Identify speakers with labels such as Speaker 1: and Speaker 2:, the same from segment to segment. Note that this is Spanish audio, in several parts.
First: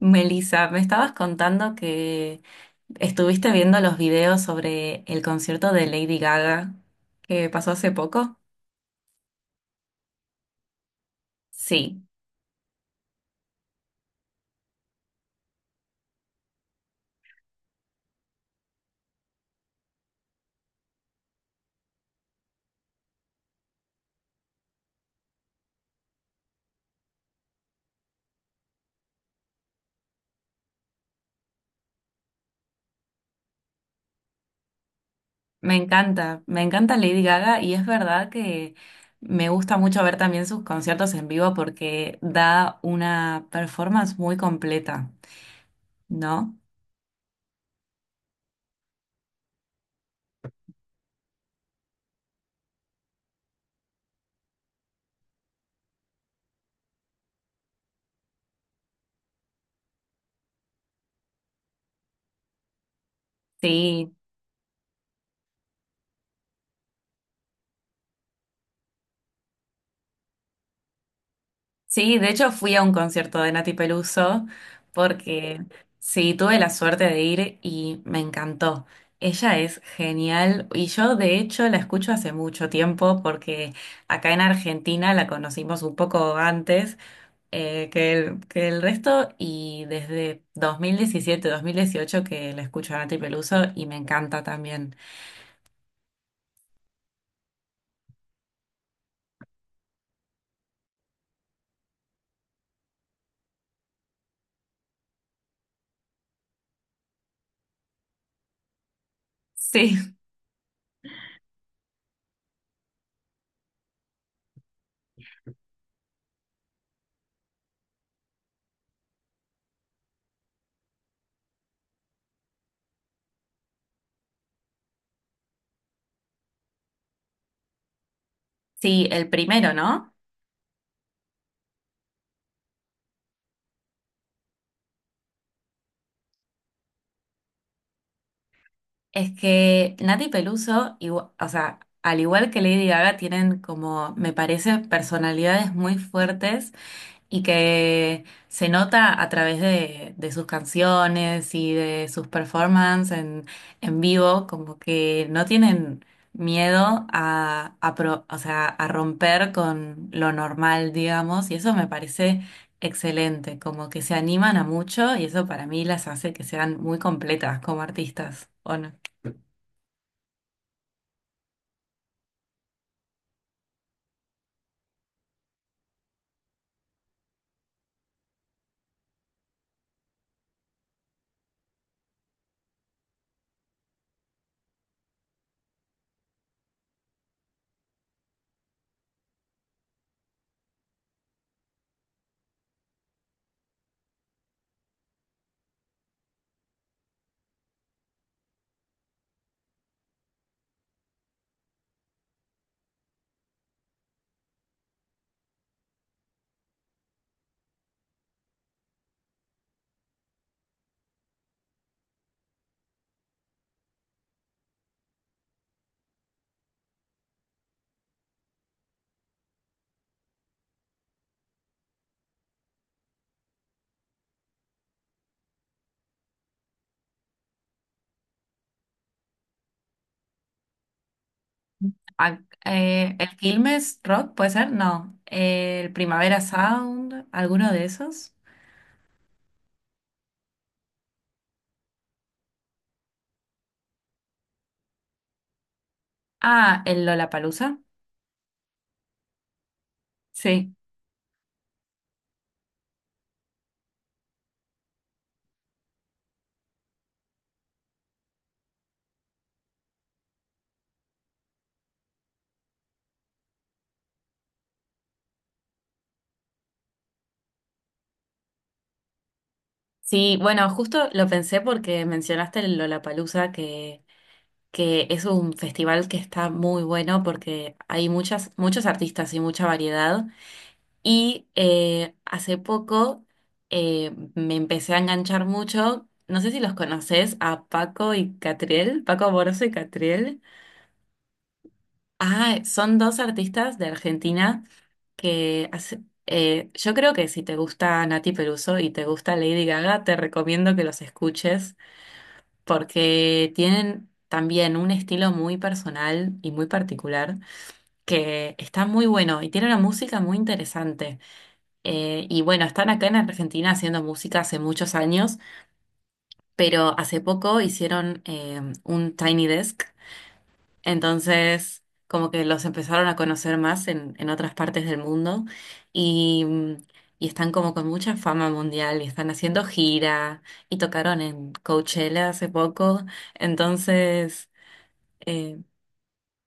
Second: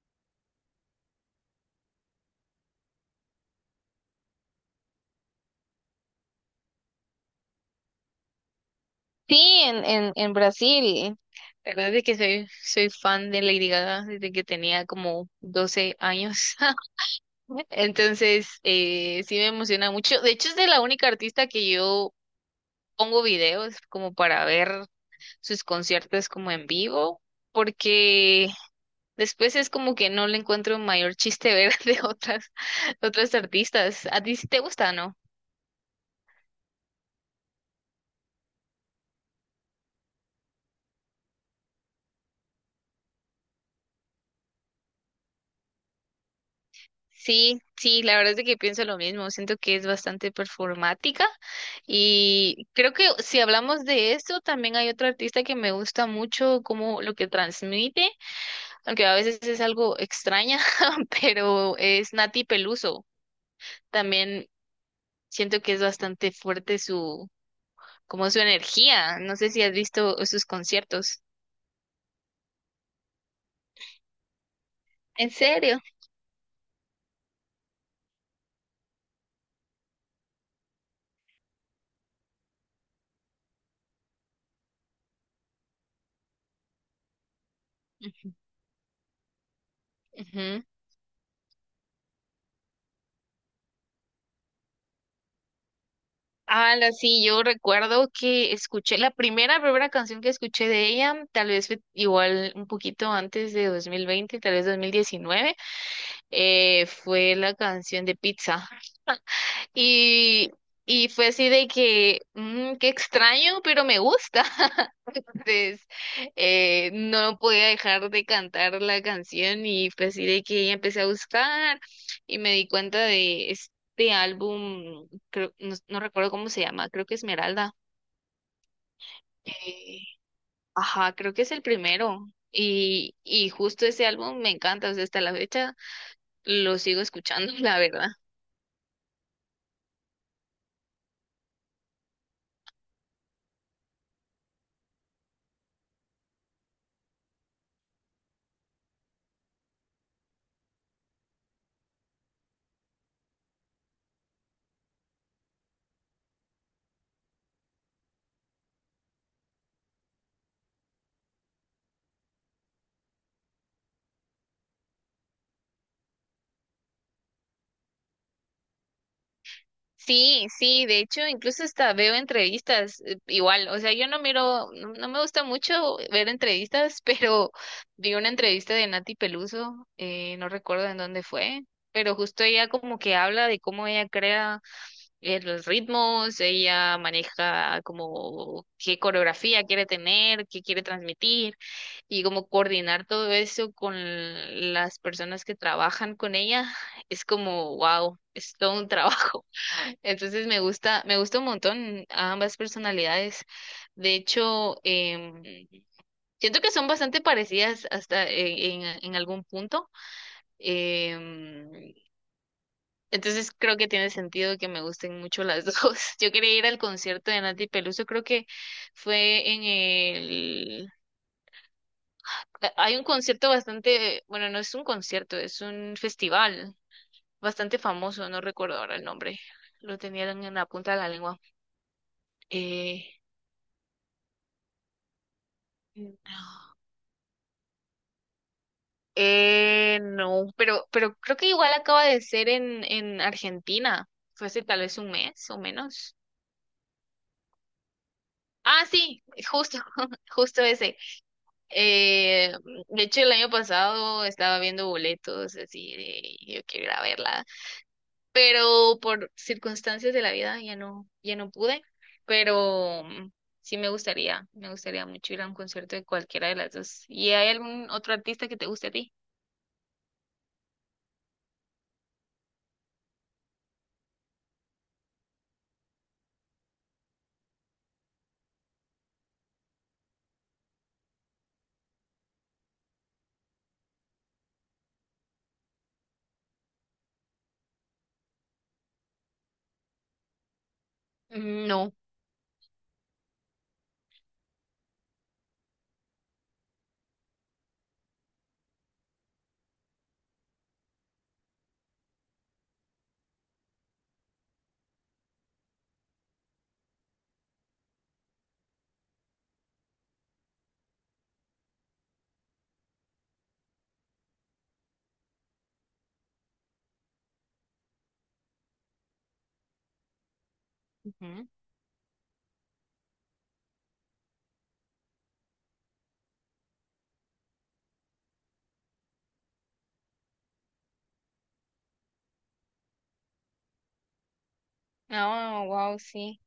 Speaker 1: Melissa, me estabas contando que estuviste viendo los videos sobre el concierto de Lady Gaga que pasó hace poco.
Speaker 2: Sí, en Brasil. La verdad
Speaker 1: Sí,
Speaker 2: es que soy fan de Lady Gaga desde que tenía como 12 años. Entonces, sí me emociona mucho. De hecho, es de la única artista que yo pongo videos como para ver sus conciertos como en vivo, porque después es como que no le encuentro mayor chiste ver de otras artistas. ¿A ti sí te gusta, no?
Speaker 1: me encanta Lady Gaga y es verdad que me gusta mucho ver también sus conciertos en vivo porque da una performance muy completa, ¿no?
Speaker 2: Sí, sí, la verdad es de que pienso lo mismo. Siento que es bastante performática y creo que si hablamos de eso, también hay otro artista que me gusta mucho como lo que transmite, aunque a veces es algo extraña, pero es Nati Peluso.
Speaker 1: Sí.
Speaker 2: También siento que es bastante fuerte su, como su energía. No sé si has visto sus conciertos.
Speaker 1: Sí, de hecho fui a un concierto de Nati Peluso
Speaker 2: ¿En
Speaker 1: porque
Speaker 2: serio?
Speaker 1: sí, tuve la suerte de ir y me encantó. Ella es genial y yo de hecho la escucho hace mucho tiempo porque acá en Argentina la conocimos un poco antes,
Speaker 2: Ujú,
Speaker 1: que el resto y desde
Speaker 2: ujú.
Speaker 1: dos mil diecisiete 2018 que la escucho a Nati Peluso y me encanta también.
Speaker 2: Ah, sí, yo recuerdo que escuché la primera canción que escuché de ella, tal vez fue igual un poquito antes de 2020, tal vez 2019. Fue la canción de Pizza.
Speaker 1: Sí,
Speaker 2: Y, y fue así de que, qué extraño, pero me gusta. Entonces, no podía dejar de cantar la canción y fue así de que ya empecé a buscar y me di cuenta de este álbum, creo, no recuerdo cómo se llama. Creo que Esmeralda.
Speaker 1: sí, el primero,
Speaker 2: Eh,
Speaker 1: ¿no?
Speaker 2: ajá, creo que es el primero. Y justo ese álbum me encanta, o sea, hasta la fecha lo sigo escuchando, la verdad.
Speaker 1: Es que Nati Peluso, o sea, al igual que Lady Gaga, tienen como, me parece, personalidades muy fuertes y que se nota a través de sus canciones y de sus performances en vivo, como que no tienen miedo a, o sea, a romper con lo normal, digamos, y eso me parece excelente, como que se animan a mucho y eso para mí las hace que sean muy completas como artistas, ¿o no?
Speaker 2: Sí, sí, de hecho, incluso hasta veo entrevistas, igual, o sea, yo no miro, no, no me gusta mucho ver entrevistas, pero vi una entrevista de Nati Peluso, no recuerdo en dónde fue, pero justo ella como que habla de cómo ella crea los ritmos. Ella maneja como qué coreografía quiere tener, qué quiere transmitir, y como coordinar todo eso con las personas que trabajan con ella. Es como, wow, es todo un trabajo. Entonces me gusta un montón ambas personalidades. De hecho, siento que son bastante parecidas hasta en, en algún punto. Em, entonces creo que tiene sentido que me gusten mucho las dos. Yo quería ir al concierto de Nati Peluso, creo que fue en el. Hay un concierto bastante, bueno, no es un concierto, es un festival bastante famoso. No recuerdo ahora el nombre. Lo tenían en la punta de la lengua.
Speaker 1: Ah,
Speaker 2: Eh,
Speaker 1: el Quilmes Rock, ¿puede ser? No. El
Speaker 2: Mm.
Speaker 1: Primavera Sound, ¿alguno de esos?
Speaker 2: No, pero creo que igual acaba de ser en Argentina. Fue hace tal vez un mes o menos.
Speaker 1: Ah, el Lollapalooza.
Speaker 2: Ah, sí, justo, justo
Speaker 1: Sí.
Speaker 2: ese. Eh, de hecho, el año pasado estaba viendo boletos así de yo quiero ir a verla, pero por circunstancias de la vida ya no pude, pero sí me gustaría mucho ir a un concierto de cualquiera de las dos. ¿Y hay algún otro artista que te guste a ti?
Speaker 1: Sí, bueno, justo lo pensé porque mencionaste el Lollapalooza, que es un festival que está muy bueno porque hay muchas, muchos artistas y mucha variedad. Y hace poco me empecé a enganchar mucho. No sé si los conoces a Paco y Catriel, Paco Amoroso y Catriel.
Speaker 2: Mm, no.
Speaker 1: Ah, son dos artistas de Argentina que yo creo que si te gusta Nati Peluso y te gusta Lady Gaga, te recomiendo que los escuches porque tienen también un estilo muy personal y muy particular que está muy bueno y tiene una música muy interesante. Y bueno, están acá en Argentina haciendo música hace muchos años, pero hace poco hicieron un Tiny Desk.
Speaker 2: Ujú.
Speaker 1: Entonces, como que los empezaron a conocer más en otras partes del mundo y, y están como con mucha fama mundial y están haciendo gira y tocaron en Coachella hace poco. Entonces, eh,
Speaker 2: Ah, wow, sí.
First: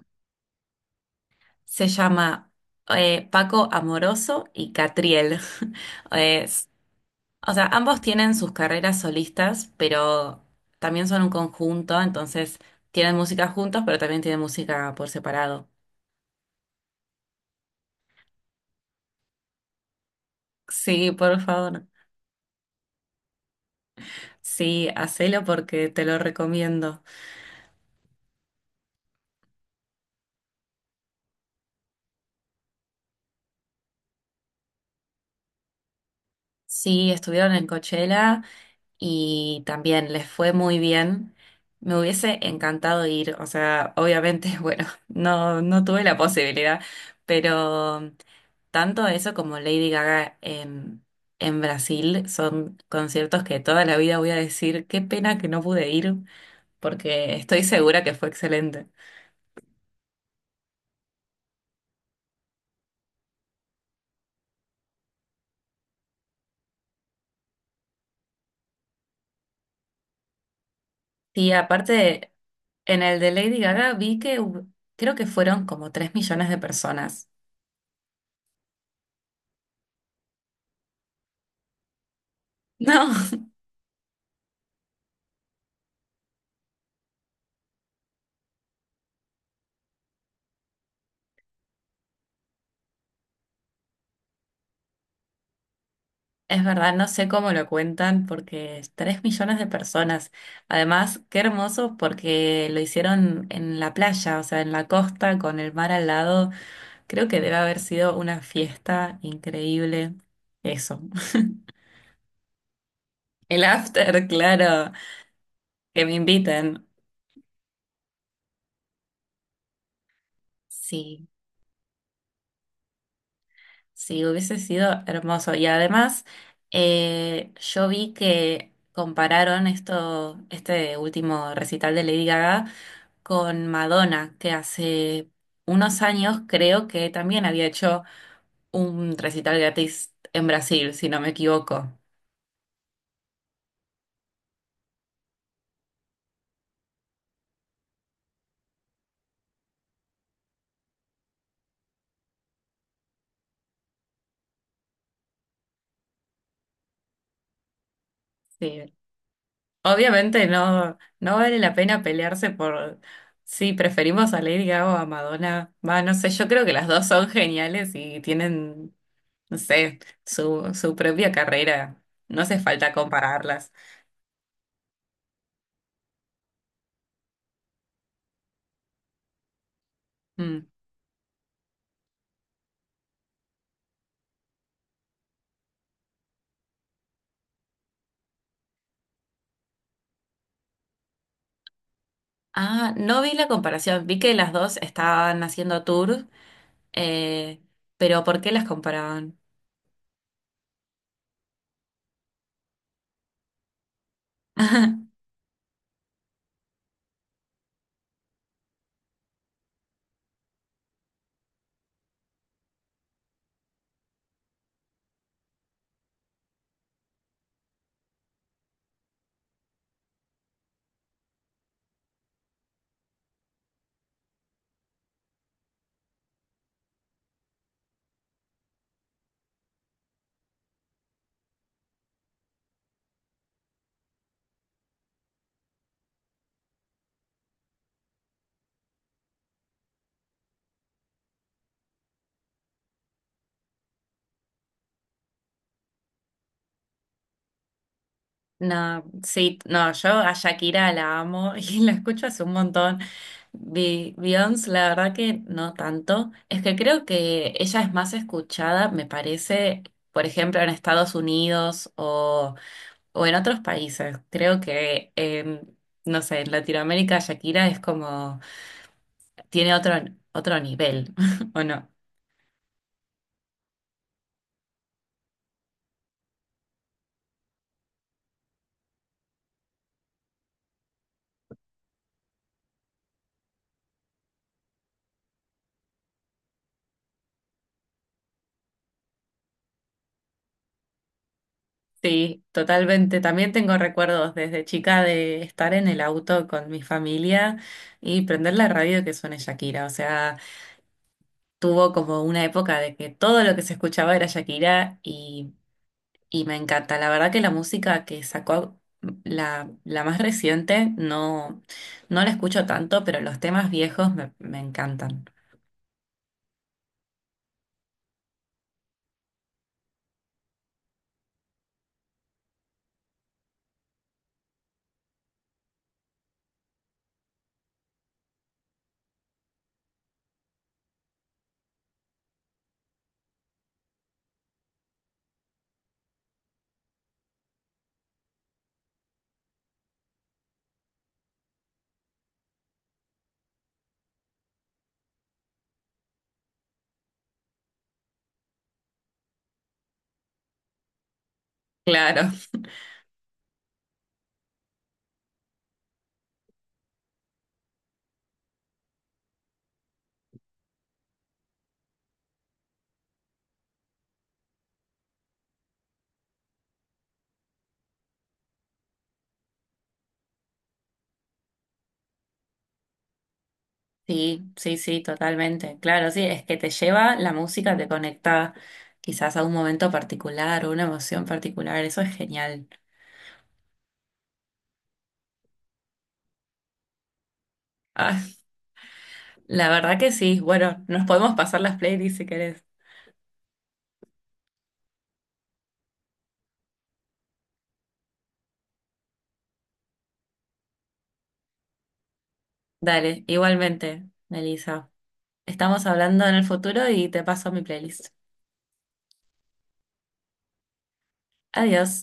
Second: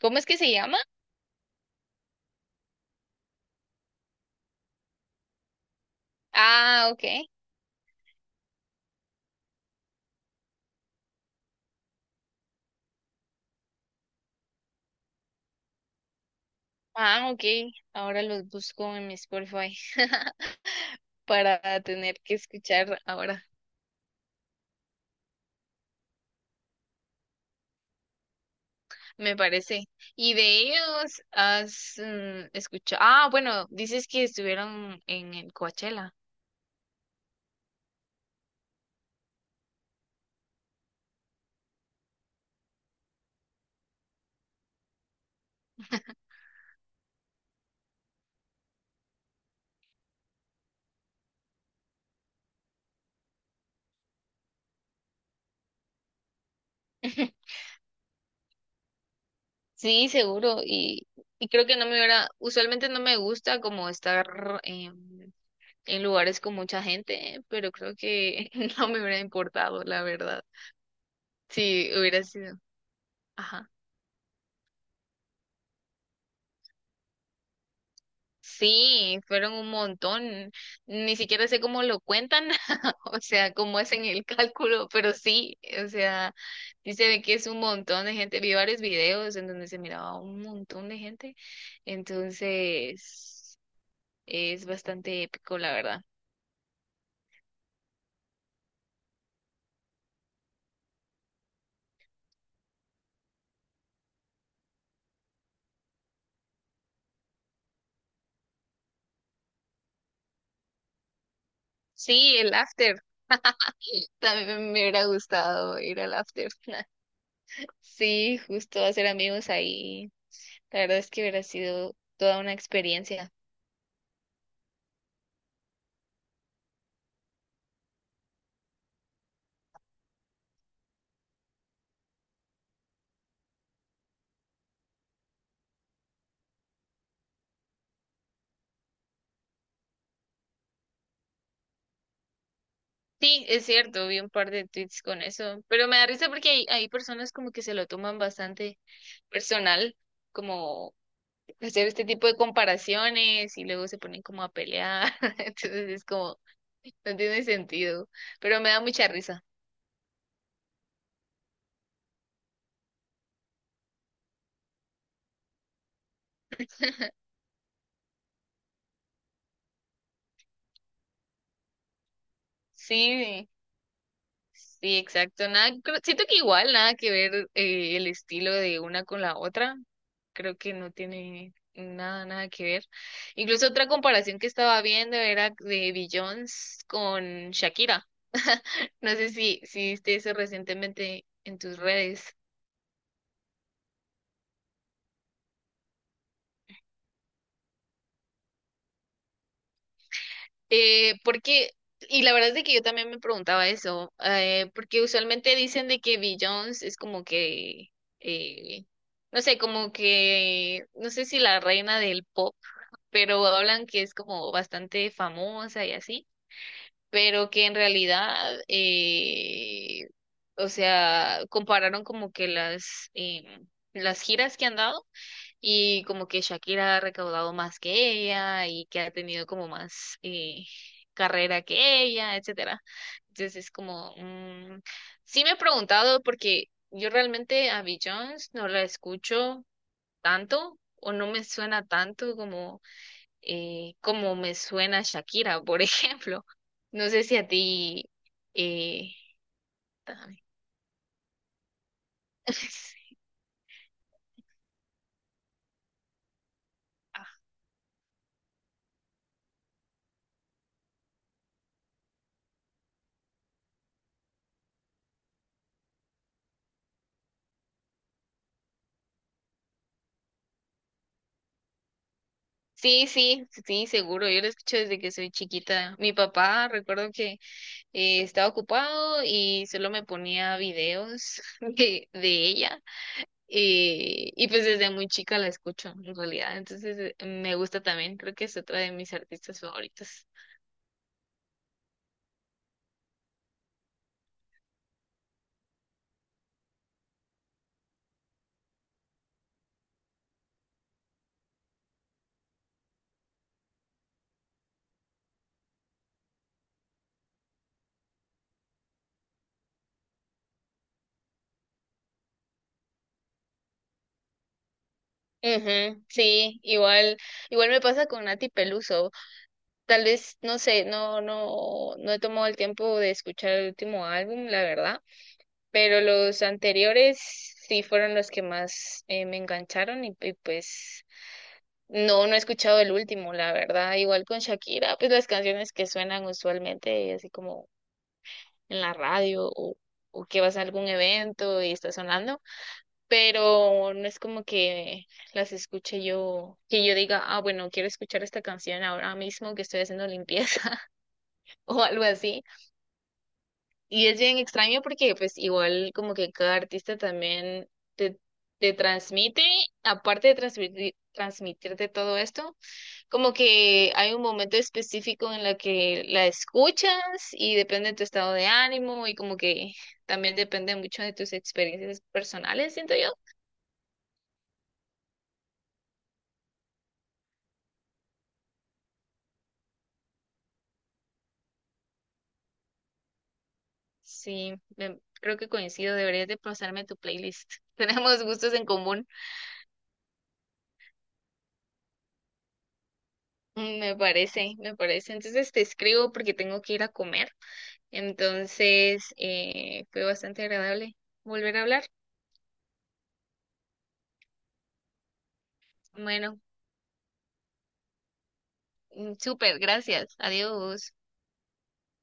Speaker 2: ¿Cómo es que se llama?
Speaker 1: se llama Paco Amoroso y Catriel. Es-
Speaker 2: Ah, ok.
Speaker 1: o sea, ambos tienen sus carreras solistas, pero también son un conjunto, entonces tienen música juntos, pero también tienen música por separado.
Speaker 2: Ah, ok. Ahora los busco en mi Spotify
Speaker 1: Sí, por
Speaker 2: para
Speaker 1: favor.
Speaker 2: tener que escuchar ahora,
Speaker 1: Sí, hacelo porque te lo recomiendo.
Speaker 2: me parece. ¿Y de ellos has escuchado? Ah, bueno, dices que estuvieron en el Coachella.
Speaker 1: Sí, estuvieron en Coachella y también les fue muy bien. Me hubiese encantado ir, o sea, obviamente, bueno, no, no tuve la posibilidad, pero tanto eso como Lady Gaga en Brasil son conciertos que toda la vida voy a decir, qué pena que no pude ir, porque estoy segura que fue excelente.
Speaker 2: Sí, seguro. Y creo que no me hubiera, usualmente no me gusta como estar en lugares con mucha gente, ¿eh? Pero creo que no me hubiera importado, la verdad.
Speaker 1: Y
Speaker 2: Sí, hubiera
Speaker 1: aparte,
Speaker 2: sido.
Speaker 1: en el de Lady
Speaker 2: Ajá.
Speaker 1: Gaga vi que creo que fueron como 3 millones de personas.
Speaker 2: Sí, fueron un montón. Ni siquiera sé cómo lo cuentan,
Speaker 1: No,
Speaker 2: o sea, cómo hacen el cálculo, pero sí, o sea, sí se ve que es un montón de gente. Vi varios videos en donde se miraba un montón de gente. Entonces. Es bastante épico, la verdad.
Speaker 1: es verdad, no sé cómo lo cuentan porque es 3 millones de personas. Además, qué hermoso porque lo hicieron en la playa, o sea, en la costa con el mar al lado. Creo que debe haber sido una fiesta increíble. Eso.
Speaker 2: Sí, el after.
Speaker 1: El after,
Speaker 2: También me
Speaker 1: claro,
Speaker 2: hubiera gustado ir
Speaker 1: que
Speaker 2: al
Speaker 1: me
Speaker 2: after.
Speaker 1: inviten.
Speaker 2: Sí, justo hacer amigos ahí. La verdad es que
Speaker 1: Sí.
Speaker 2: hubiera sido toda una experiencia.
Speaker 1: Sí, hubiese sido hermoso. Y además, yo vi que compararon esto, este último recital de Lady Gaga con Madonna, que hace unos años creo que también había hecho un recital gratis en Brasil, si no me equivoco.
Speaker 2: Sí, es cierto, vi un par de tweets con eso, pero me da risa porque hay personas como que se lo toman bastante personal, como hacer este tipo de comparaciones y luego se ponen como a pelear, entonces es como, no tiene sentido, pero me da
Speaker 1: Sí.
Speaker 2: mucha risa.
Speaker 1: Obviamente no, no vale la pena pelearse por si preferimos a Lady Gaga o a Madonna. Va, no sé, yo creo que las dos son geniales y tienen no sé, su propia carrera. No hace falta
Speaker 2: Sí,
Speaker 1: compararlas.
Speaker 2: sí, exacto. Nada, siento que igual nada que ver el estilo de una con la otra. Creo
Speaker 1: Mm.
Speaker 2: que no tiene nada, nada que ver. Incluso otra comparación que estaba viendo era de Beyoncé con Shakira. No sé si viste eso recientemente en tus redes.
Speaker 1: Ah, no vi la comparación. Vi que las dos estaban haciendo tours, eh, pero ¿por qué las comparaban?
Speaker 2: Eh, porque, y la verdad es de que yo también me preguntaba eso, porque usualmente dicen de que Beyoncé es como que, eh, no sé, como que, no sé si la reina del pop, pero hablan que es como bastante famosa y así, pero que en realidad, o sea, compararon como que las giras que han dado y como que Shakira ha recaudado más que ella y que ha tenido como más carrera que ella, etcétera. Entonces es como, sí me he preguntado porque yo realmente a Jones no la escucho tanto o no me suena tanto como me suena Shakira, por ejemplo. No sé si a ti.
Speaker 1: No,
Speaker 2: eh,
Speaker 1: sí, no, yo a
Speaker 2: Espérame.
Speaker 1: Shakira la amo y la escucho hace un montón. Beyoncé, la verdad que no tanto. Es que creo
Speaker 2: Ah,
Speaker 1: que ella es más escuchada, me parece, por ejemplo, en Estados Unidos o en otros países. Creo que, no sé, en Latinoamérica Shakira es como, tiene otro, otro nivel, ¿o no?
Speaker 2: sí, sí, sí, seguro. Yo lo escucho desde que soy chiquita. Mi papá, recuerdo que estaba ocupado y solo me ponía videos de ella. Y pues desde muy chica la escucho, en realidad. Entonces me gusta también. Creo que es otra de mis artistas favoritas.
Speaker 1: Sí, totalmente. También tengo recuerdos desde chica de estar en el auto con mi familia y prender la radio que suene Shakira. O sea, tuvo como una época de que todo lo que se escuchaba era Shakira y me encanta. La verdad que la música que sacó, la más reciente, no, no la escucho tanto, pero los temas viejos me, me encantan.
Speaker 2: Ujú, sí, igual me pasa con Nati Peluso. Tal vez, no sé, no he tomado el tiempo de escuchar el último álbum, la verdad, pero los anteriores sí fueron los que más me engancharon y pues no he escuchado el último, la verdad. Igual con Shakira, pues las canciones que suenan usualmente así como en la radio o que vas a algún evento y está sonando, pero no es como que las escuche yo, que yo diga, ah, bueno, quiero escuchar esta canción ahora mismo que estoy haciendo limpieza o algo
Speaker 1: Claro,
Speaker 2: así. Y es bien extraño porque pues igual como que cada artista también te, te transmite, aparte de transmitirte todo esto, como que hay un momento específico en la que la escuchas y depende de tu estado de ánimo y como que también depende mucho de tus experiencias personales, siento yo.
Speaker 1: sí, sí, sí, totalmente. Claro, sí, es que te lleva la música, te conecta quizás a un momento particular o una emoción particular, eso es genial.
Speaker 2: Sí, creo que coincido, deberías de pasarme tu playlist.
Speaker 1: Ah,
Speaker 2: Tenemos gustos en común.
Speaker 1: la verdad que sí, bueno, nos podemos pasar las playlists si querés.
Speaker 2: Me parece. Entonces te escribo porque tengo que ir a comer. Entonces, fue bastante agradable volver a hablar.
Speaker 1: Dale, igualmente, Melissa. Estamos hablando en
Speaker 2: Bueno,
Speaker 1: el futuro y te paso mi playlist.
Speaker 2: súper, gracias. Adiós.
Speaker 1: Adiós.